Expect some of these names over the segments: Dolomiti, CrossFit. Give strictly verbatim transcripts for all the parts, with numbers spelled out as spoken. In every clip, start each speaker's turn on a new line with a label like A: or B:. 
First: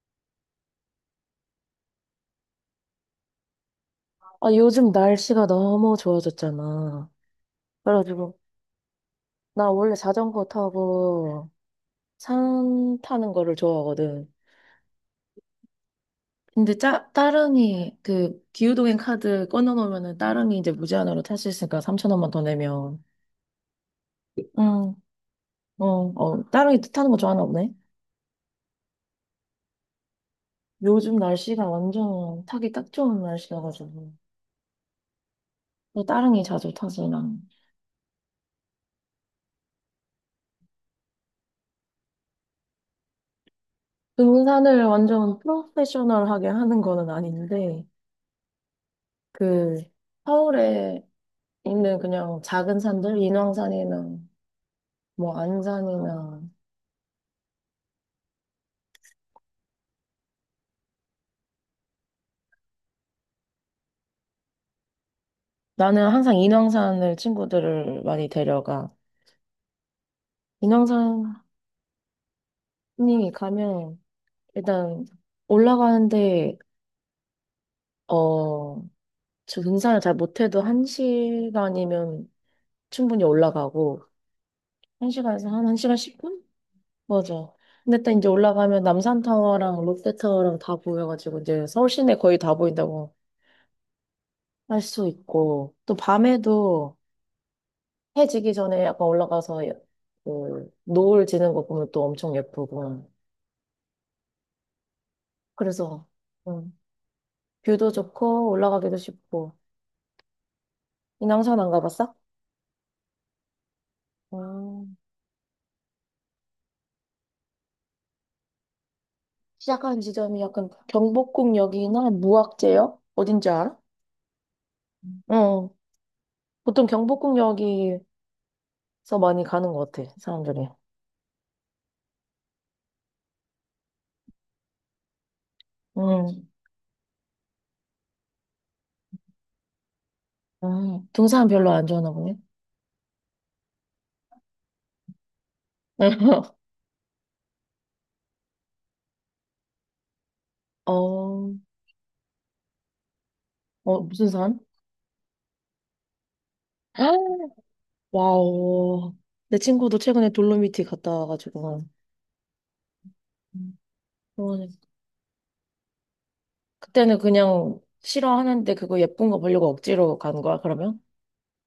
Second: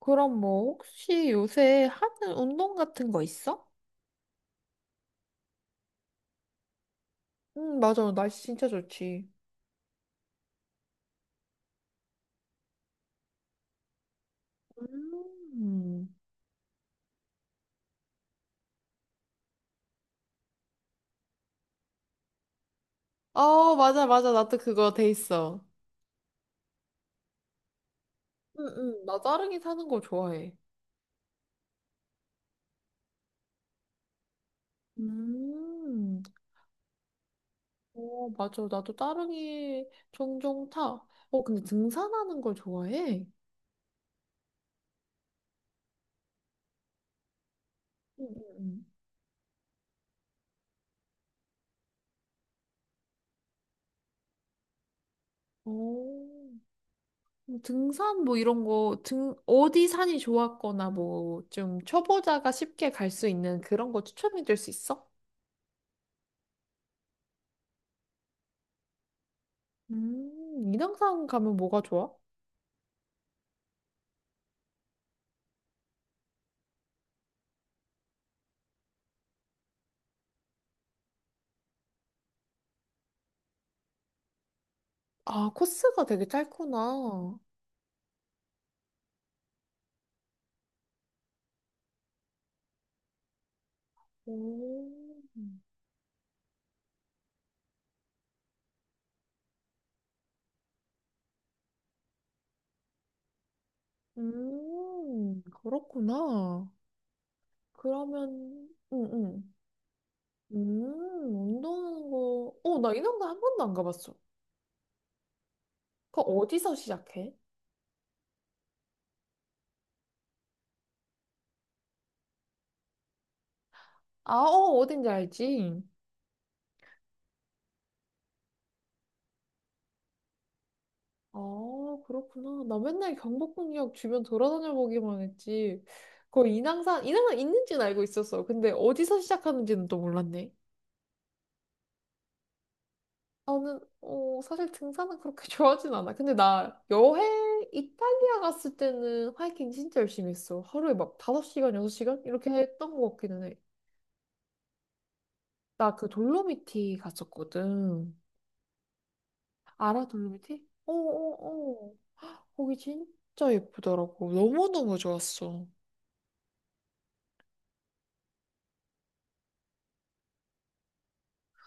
A: 그럼 뭐 혹시 요새 하는 운동 같은 거 있어?
B: 아, 요즘 날씨가 너무 좋아졌잖아.
A: 응, 맞아.
B: 그래가지고,
A: 날씨 진짜 좋지.
B: 나 원래 자전거 타고 산 타는 거를 좋아하거든.
A: 음,
B: 근데 짜, 따릉이, 그, 기후동행 카드 꺼내놓으면은 따릉이 이제 무제한으로 탈 수 있으니까 삼천 원만 더 내면.
A: 어, 맞아, 맞아. 나 또 그거
B: 응,
A: 돼 있어.
B: 어, 어, 따릉이 타는 거 좋아하나 보네.
A: 응, 응. 나 따릉이 타는 거 좋아해.
B: 요즘 날씨가 완전 타기 딱 좋은 날씨여가지고. 또
A: 음,
B: 따릉이 자주 타지, 난.
A: 어, 맞아. 나도 따릉이 종종 타. 어, 근데 등산하는 걸 좋아해?
B: 등산을 완전 프로페셔널하게 하는 거는 아닌데,
A: 응응.
B: 그, 서울에 있는 그냥 작은 산들, 인왕산이나 뭐
A: 어,
B: 안산이나.
A: 그럼 등산 뭐 이런 거, 등, 어디 산이 좋았거나 뭐 좀 초보자가 쉽게 갈 수 있는 그런 거 추천해 줄 수 있어?
B: 나는 항상 인왕산을 친구들을 많이 데려가.
A: 음,
B: 인왕산이
A: 인왕산 가면 뭐가 좋아?
B: 가면 일단 올라가는데 어, 저 등산을 잘 못해도 한 시간이면 충분히 올라가고 한 시간에서
A: 아,
B: 한 1시간
A: 코스가 되게
B: 십 분?
A: 짧구나.
B: 맞아. 근데 딱 이제 올라가면 남산타워랑 롯데타워랑 다 보여가지고 이제 서울 시내 거의 다 보인다고
A: 오,
B: 할 수 있고 또 밤에도 해 지기 전에 약간 올라가서 그 노을 지는 거 보면 또 엄청 예쁘고.
A: 음,
B: 그래서
A: 그렇구나.
B: 음, 뷰도 좋고
A: 그러면,
B: 올라가기도
A: 응, 응.
B: 쉽고.
A: 음,
B: 인왕산 안
A: 운동하는
B: 가봤어?
A: 거. 어, 나 인왕산 한 번도 안 가봤어.
B: 음.
A: 그거 어디서 시작해?
B: 시작한 지점이 약간 경복궁역이나 무악재역? 어딘지 알아?
A: 아, 어, 어딘지
B: 응,
A: 알지?
B: 보통 경복궁역에서 많이 가는 것 같아, 사람들이.
A: 아, 그렇구나. 나 맨날 경복궁역 주변 돌아다녀 보기만 했지.
B: 응,
A: 그 인왕산, 인왕산 있는지는 알고 있었어. 근데 어디서 시작하는지는 또 몰랐네.
B: 음, 등산 별로 안 좋아하나 보네.
A: 나는 어, 사실 등산은 그렇게 좋아하진 않아. 근데 나 여행 이탈리아 갔을 때는 하이킹 진짜 열심히 했어. 하루에 막
B: 어,
A: 다섯 시간, 여섯 시간 이렇게 했던 것 같기는 해.
B: 어, 무슨 산?
A: 나 그 돌로미티 갔었거든.
B: 와우. 내 친구도
A: 알아,
B: 최근에
A: 돌로미티?
B: 돌로미티 갔다 와가지고.
A: 어어어. 거기 진짜
B: 음.
A: 예쁘더라고.
B: 그러네.
A: 너무너무 좋았어.
B: 그때는 그냥 싫어하는데 그거 예쁜 거 보려고 억지로 간 거야, 그러면?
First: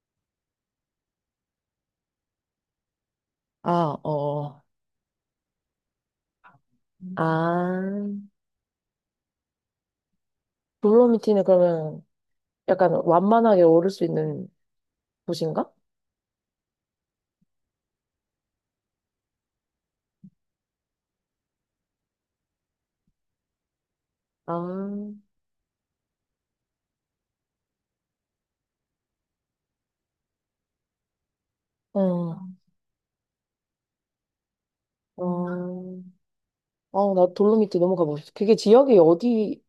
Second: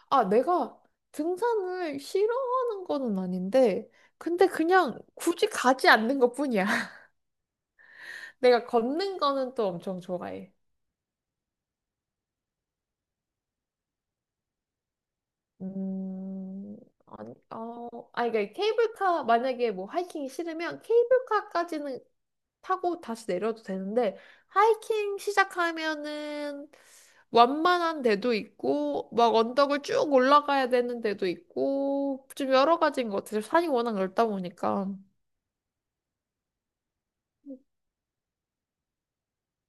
A: 아, 내가 등산을 싫어하는 거는 아닌데,
B: 아,
A: 근데
B: 어.
A: 그냥 굳이 가지 않는 것뿐이야.
B: 아,
A: 내가 걷는 거는 또 엄청 좋아해.
B: 돌로미티는 그러면 약간 완만하게 오를 수 있는 곳인가?
A: 음, 아니, 어, 아니, 그러니까 케이블카, 만약에 뭐 하이킹이 싫으면 케이블카까지는 타고 다시 내려도 되는데, 하이킹
B: 아,
A: 시작하면은 완만한 데도 있고, 막 언덕을 쭉 올라가야 되는 데도 있고, 좀
B: 응.
A: 여러 가지인 것 같아요. 산이 워낙 넓다 보니까.
B: 어, 아, 나 돌로미티 너무 가보고 싶어. 그게 지역이 어디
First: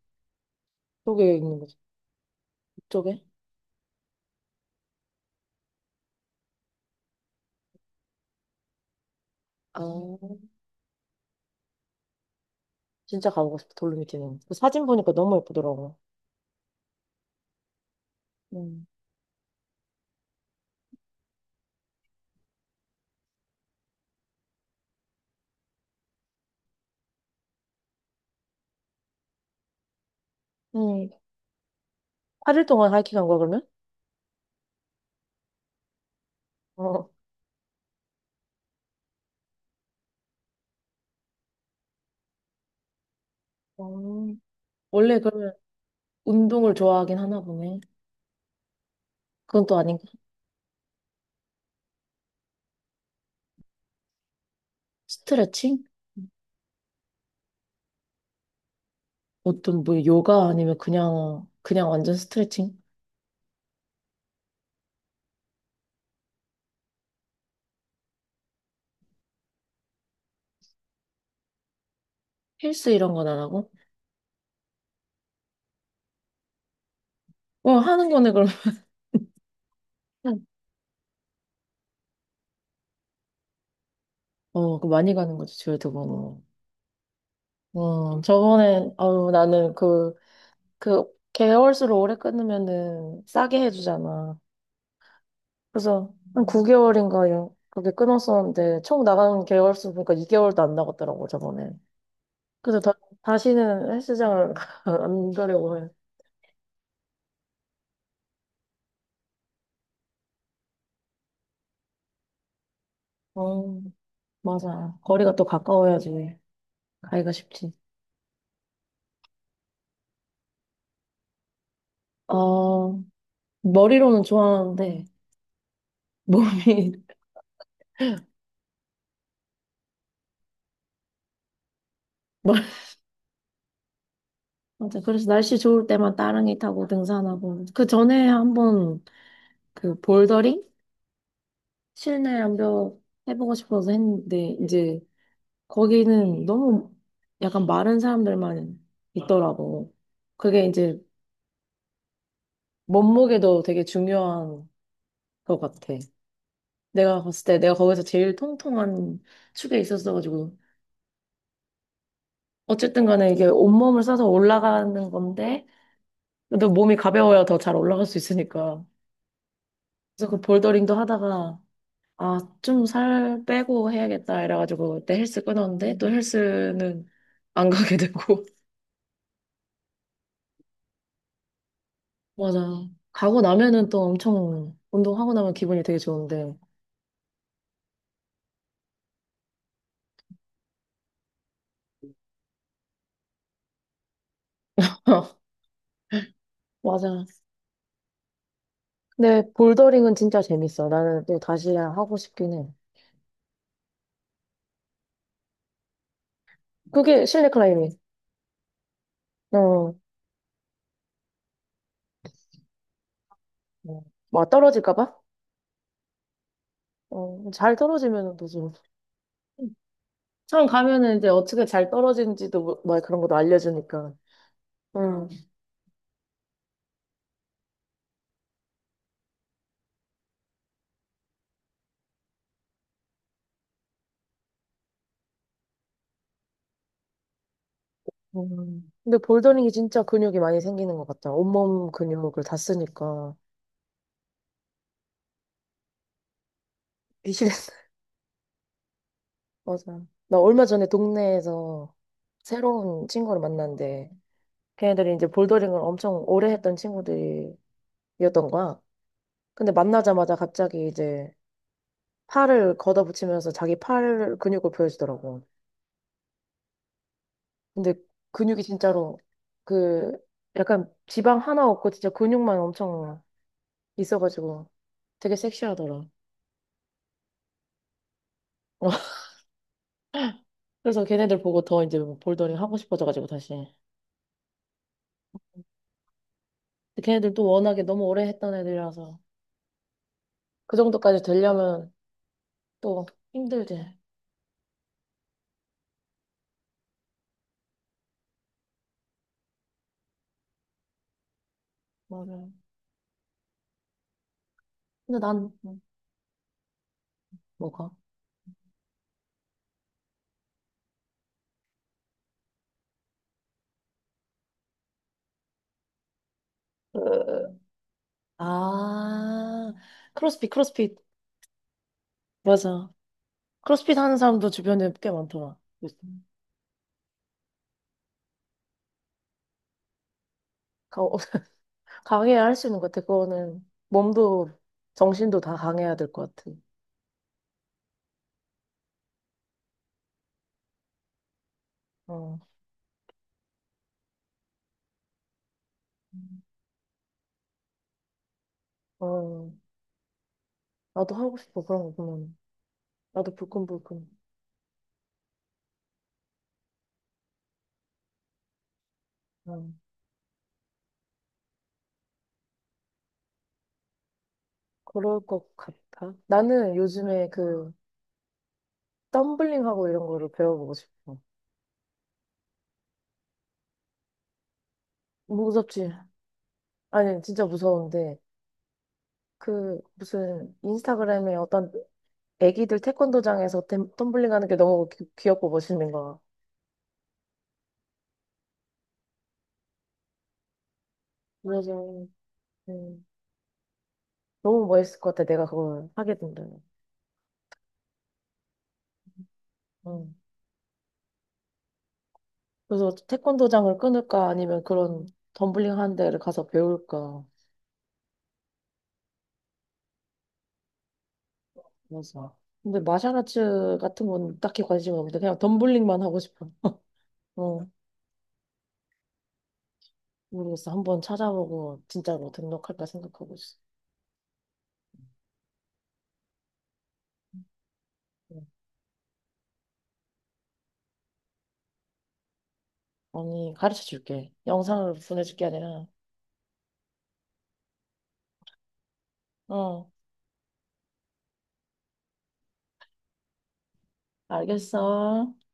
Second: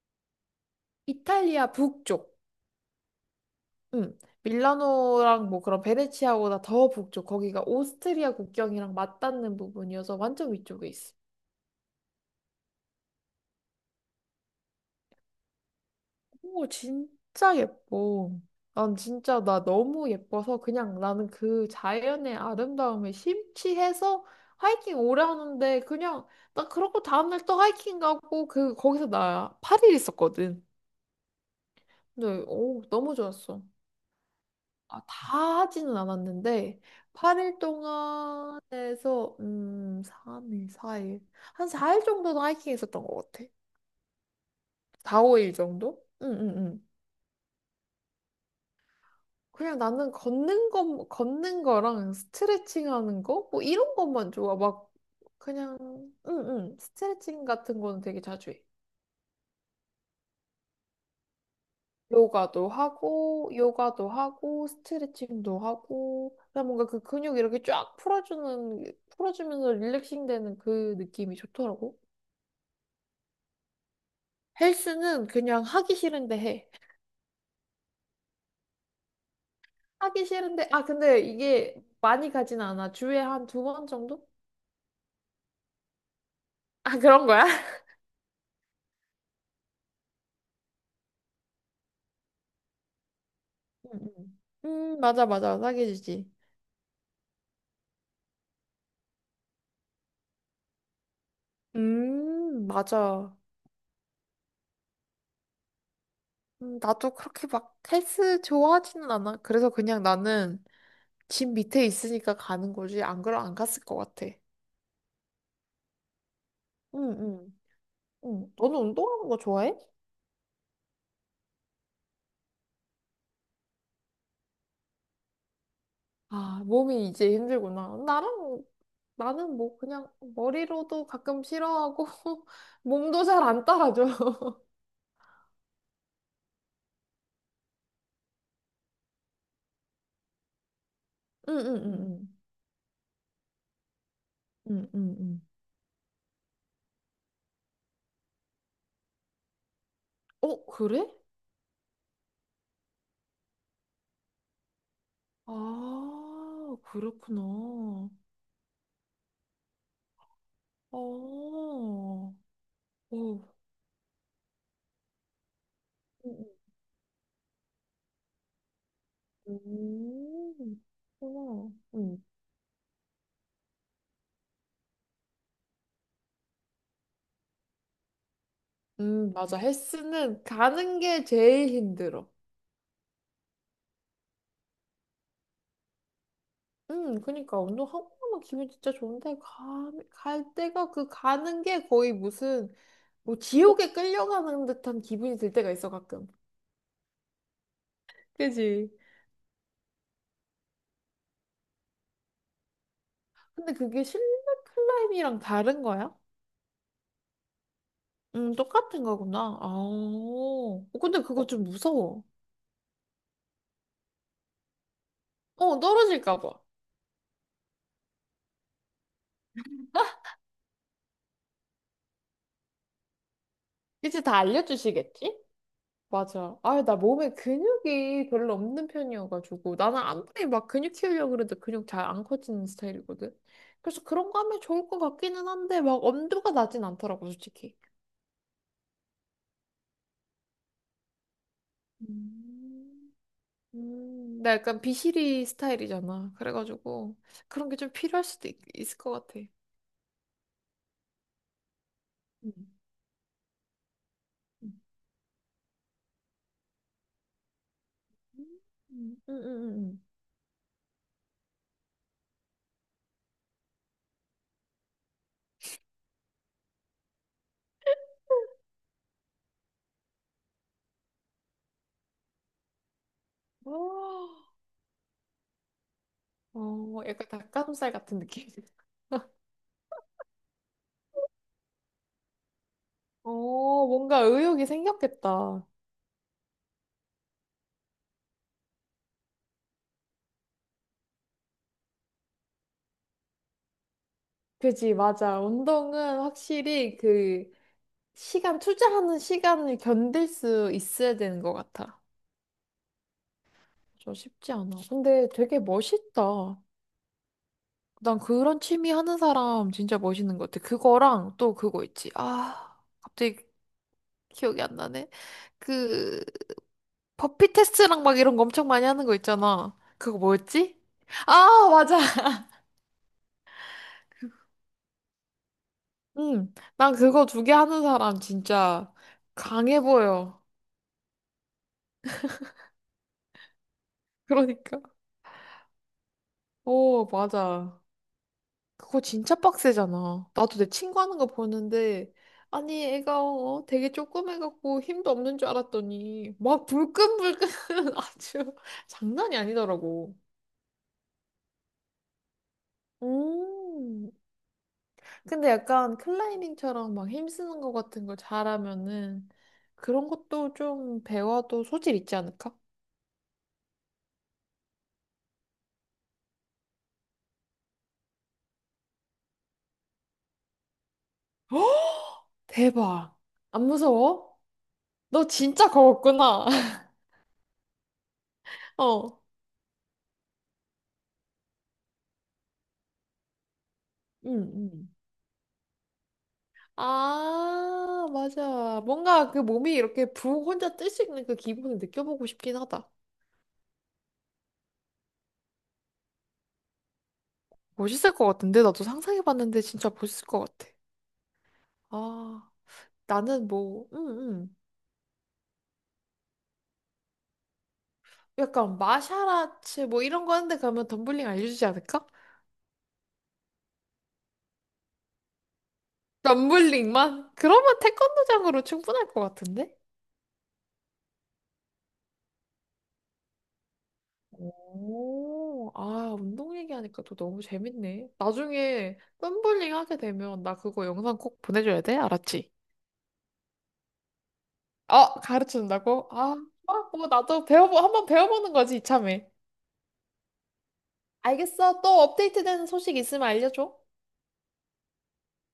B: 쪽에 있는
A: 이탈리아
B: 거지?
A: 북쪽,
B: 북쪽에?
A: 음, 밀라노랑 뭐 그런 베네치아보다 더 북쪽, 거기가 오스트리아 국경이랑 맞닿는
B: 아,
A: 부분이어서 완전 위쪽에 있어.
B: 진짜 가보고 싶어, 돌로미티는. 그 사진 보니까 너무 예쁘더라고.
A: 오, 진짜 예뻐.
B: 음,
A: 난 진짜 나 너무 예뻐서 그냥 나는 그 자연의 아름다움에 심취해서 하이킹 오래 하는데 그냥 나 그러고 다음날 또 하이킹 가고 그 거기서 나 팔 일 있었거든.
B: 응.
A: 근데
B: 팔 일
A: 오,
B: 동안
A: 너무
B: 하이킹 한 거야, 그러면?
A: 좋았어. 아, 다 하지는 않았는데
B: 어.
A: 팔 일 동안에서 음, 삼 일, 사 일. 한 사 일 정도는 하이킹 했었던 것 같아.
B: 어, 원래
A: 사,
B: 그러면
A: 오 일 정도? 응, 응,
B: 운동을
A: 응.
B: 좋아하긴 하나 보네. 그건 또
A: 그냥
B: 아닌가?
A: 나는 걷는 거, 걷는 거랑 스트레칭 하는 거? 뭐 이런 것만 좋아. 막, 그냥,
B: 스트레칭?
A: 응, 응. 스트레칭 같은 거는 되게 자주 해.
B: 어떤 뭐 요가 아니면 그냥 그냥 완전
A: 요가도
B: 스트레칭?
A: 하고, 요가도 하고, 스트레칭도 하고, 그냥 뭔가 그 근육 이렇게 쫙 풀어주는, 풀어주면서 릴렉싱 되는 그 느낌이 좋더라고.
B: 헬스 이런 건 안 하고?
A: 헬스는 그냥 하기 싫은데 해.
B: 어, 하는 거네 그럼.
A: 하기 싫은데, 아, 근데 이게 많이 가진 않아. 주에 한 두 번 정도?
B: 어, 그거 많이 가는 거지 주에 두 번.
A: 아, 그런 거야?
B: 어 저번에 아유 나는 그 그 개월수로 오래 끊으면은 싸게
A: 응,
B: 해주잖아.
A: 응. 음, 맞아, 맞아. 사귀지
B: 그래서
A: 지
B: 한 구 개월인가 요 그렇게 끊었었는데 총 나가는 개월수 보니까 이 개월도 안 나갔더라고 저번에.
A: 음,
B: 그래서 다,
A: 맞아.
B: 다시는 헬스장을 안 가려고 해.
A: 음, 나도 그렇게 막 헬스 좋아하지는 않아. 그래서 그냥 나는 집 밑에 있으니까 가는 거지. 안 그럼 안
B: 어.
A: 갔을 것 같아.
B: 맞아. 거리가 또 가까워야지
A: 응,
B: 가기가
A: 응.
B: 쉽지.
A: 응. 너는 운동하는 거 좋아해?
B: 어, 머리로는 좋아하는데
A: 아,
B: 몸이
A: 몸이 이제 힘들구나. 나랑, 나는 뭐 그냥 머리로도 가끔 싫어하고,
B: 멀-
A: 몸도 잘 안 따라줘.
B: 맞아. 그래서 날씨 좋을 때만 따릉이 타고 등산하고 그 전에 한번 그 볼더링
A: 응, 응, 응, 응.
B: 실내 암벽 해보고 싶어서 했는데
A: 응,
B: 이제
A: 응, 응.
B: 거기는 너무 약간 마른 사람들만 있더라고.
A: 어,
B: 그게 이제
A: 그래?
B: 몸무게도 되게 중요한 것 같아.
A: 아,
B: 내가 봤을 때 내가 거기서
A: 그렇구나.
B: 제일 통통한 축에 있었어가지고.
A: 어,
B: 어쨌든 간에 이게
A: 어.
B: 온몸을 써서 올라가는 건데, 그래도 몸이 가벼워야 더 잘 올라갈 수 있으니까. 그래서 그
A: 음,
B: 볼더링도 하다가,
A: 그렇구나. 음.
B: 아, 좀 살 빼고 해야겠다. 이래가지고 그때 헬스 끊었는데, 또 헬스는 안 가게 되고.
A: 음, 맞아. 헬스는 가는 게 제일 힘들어.
B: 맞아. 가고 나면은 또 엄청, 운동하고 나면 기분이 되게 좋은데.
A: 음, 그니까 운동하고 나면 기분 진짜 좋은데 가, 갈 때가 그 가는 게 거의 무슨 뭐 지옥에 끌려가는 듯한 기분이 들 때가 있어 가끔.
B: 맞아.
A: 그지?
B: 근데 볼더링은 진짜 재밌어. 나는 또 다시 하고 싶긴 해.
A: 근데 그게 실내 클라이밍이랑 다른 거야?
B: 그게 실내 클라이밍.
A: 음, 똑같은
B: 어,
A: 거구나. 아,
B: 어.
A: 어, 근데 그거 좀 무서워.
B: 막 떨어질까 봐?
A: 어, 떨어질까 봐.
B: 어, 잘 떨어지면 또 처음 가면은 이제 어떻게 잘 떨어지는지도 뭐- 막 그런 것도 알려주니까.
A: 이제 다
B: 응.
A: 알려주시겠지? 맞아. 아, 나 몸에 근육이 별로 없는 편이어가지고 나는 아무리 막 근육 키우려고 그래도 근육 잘 안 커지는 스타일이거든. 그래서 그런 거 하면 좋을 것 같기는 한데 막 엄두가 나진 않더라고, 솔직히.
B: 음. 근데 볼더링이 진짜 근육이 많이 생기는 것 같아. 온몸 근육을 다
A: 음.
B: 쓰니까.
A: 음, 나 약간 비실이 스타일이잖아. 그래가지고
B: 미실했
A: 그런
B: 어
A: 게 좀 필요할 수도 있, 있을 것 같아.
B: 맞아. 나 얼마 전에 동네에서
A: 음.
B: 새로운 친구를 만났는데,
A: 음,
B: 걔네들이 이제 볼더링을 엄청 오래 했던 친구들이었던 거야.
A: 음,
B: 근데
A: 음,
B: 만나자마자 갑자기 이제 팔을 걷어붙이면서 자기 팔 근육을 보여주더라고. 근데 근육이 진짜로 그 약간 지방 하나 없고 진짜 근육만 엄청
A: 어, 음.
B: 있어가지고 되게 섹시하더라.
A: 어, 어, 약간 닭가슴살 같은 느낌.
B: 그래서 걔네들 보고 더 이제 뭐 볼더링 하고 싶어져가지고
A: 어,
B: 다시.
A: 뭔가 의욕이 생겼겠다.
B: 근데 걔네들 또 워낙에 너무 오래 했던 애들이라서 그 정도까지 되려면 또 힘들지.
A: 그지, 맞아. 운동은 확실히 그 시간, 투자하는 시간을 견딜 수 있어야 되는 것 같아.
B: 맞아.
A: 저 쉽지 않아.
B: 근데
A: 근데
B: 난
A: 되게
B: 음,
A: 멋있다.
B: 뭐가?
A: 난 그런 취미 하는 사람 진짜 멋있는 것 같아. 그거랑 또 그거 있지. 아, 갑자기 기억이 안 나네. 그,
B: 으.
A: 버피 테스트랑 막 이런 거 엄청 많이 하는 거
B: 아,
A: 있잖아. 그거
B: 크로스핏
A: 뭐였지?
B: 크로스핏
A: 아, 맞아.
B: 맞아. 크로스핏 하는 사람도 주변에 꽤 많더라. 요즘.
A: 응, 난 그거 두 개 하는 사람 진짜 강해 보여.
B: 가- 어, 강해야 할 수 있는 것 같아. 그거는 몸도
A: 그러니까.
B: 정신도 다 강해야 될 것 같아.
A: 오, 맞아. 그거 진짜 빡세잖아. 나도 내 친구 하는 거 보는데,
B: 어,
A: 아니, 애가 어, 되게 조그매갖고 힘도 없는 줄 알았더니, 막 불끈불끈 아주 장난이
B: 어,
A: 아니더라고.
B: 나도 하고 싶어. 그런 거 보면 나도 불끈불끈.
A: 음. 근데 약간 클라이밍처럼 막 힘쓰는 거 같은 걸 잘하면은
B: 어,
A: 그런 것도 좀 배워도 소질 있지 않을까?
B: 그럴 것 같아. 나는 요즘에 그 덤블링하고 이런 거를 배워보고 싶어.
A: 대박. 안 무서워? 너 진짜
B: 무섭지?
A: 거웠구나.
B: 아니 진짜 무서운데
A: 어.
B: 그 무슨 인스타그램에 어떤 애기들 태권도장에서 덤- 덤블링하는
A: 응,
B: 게
A: 응.
B: 너무 귀, 귀엽고 멋있는 거야.
A: 아, 맞아. 뭔가 그 몸이 이렇게 붕 혼자 뜰 수 있는 그 기분을
B: 그래서
A: 느껴보고 싶긴 하다.
B: 음, 너무 멋있을 것 같아. 내가 그걸 하게 된다면.
A: 멋있을 것 같은데? 나도 상상해봤는데 진짜
B: 어.
A: 멋있을 것 같아. 아,
B: 그래서
A: 나는
B: 태권도장을
A: 뭐, 응
B: 끊을까
A: 응
B: 아니면 그런 덤블링 하는 데를 가서 배울까.
A: 약간 마샤라츠 뭐 이런 거 하는데 가면 덤블링 알려주지 않을까?
B: 그래서. 근데 마샬아츠 같은 건 딱히 관심이 없는데 그냥 덤블링만 하고 싶어.
A: 덤블링만?
B: 어,
A: 그러면 태권도장으로 충분할 것 같은데?
B: 모르겠어. 한번 찾아보고 진짜로 등록할까 생각하고 있어.
A: 오, 아, 운동 얘기하니까 또 너무 재밌네.
B: 응.
A: 나중에 덤블링 하게 되면 나 그거 영상 꼭 보내줘야 돼? 알았지?
B: 언니 가르쳐 줄게. 영상을
A: 어,
B: 보내줄 게 아니라.
A: 가르쳐준다고? 아, 어, 뭐 나도 배워보 한번 배워보는 거지 이참에.
B: 어,
A: 알겠어. 또 업데이트되는 소식 있으면 알려줘.
B: 알겠어.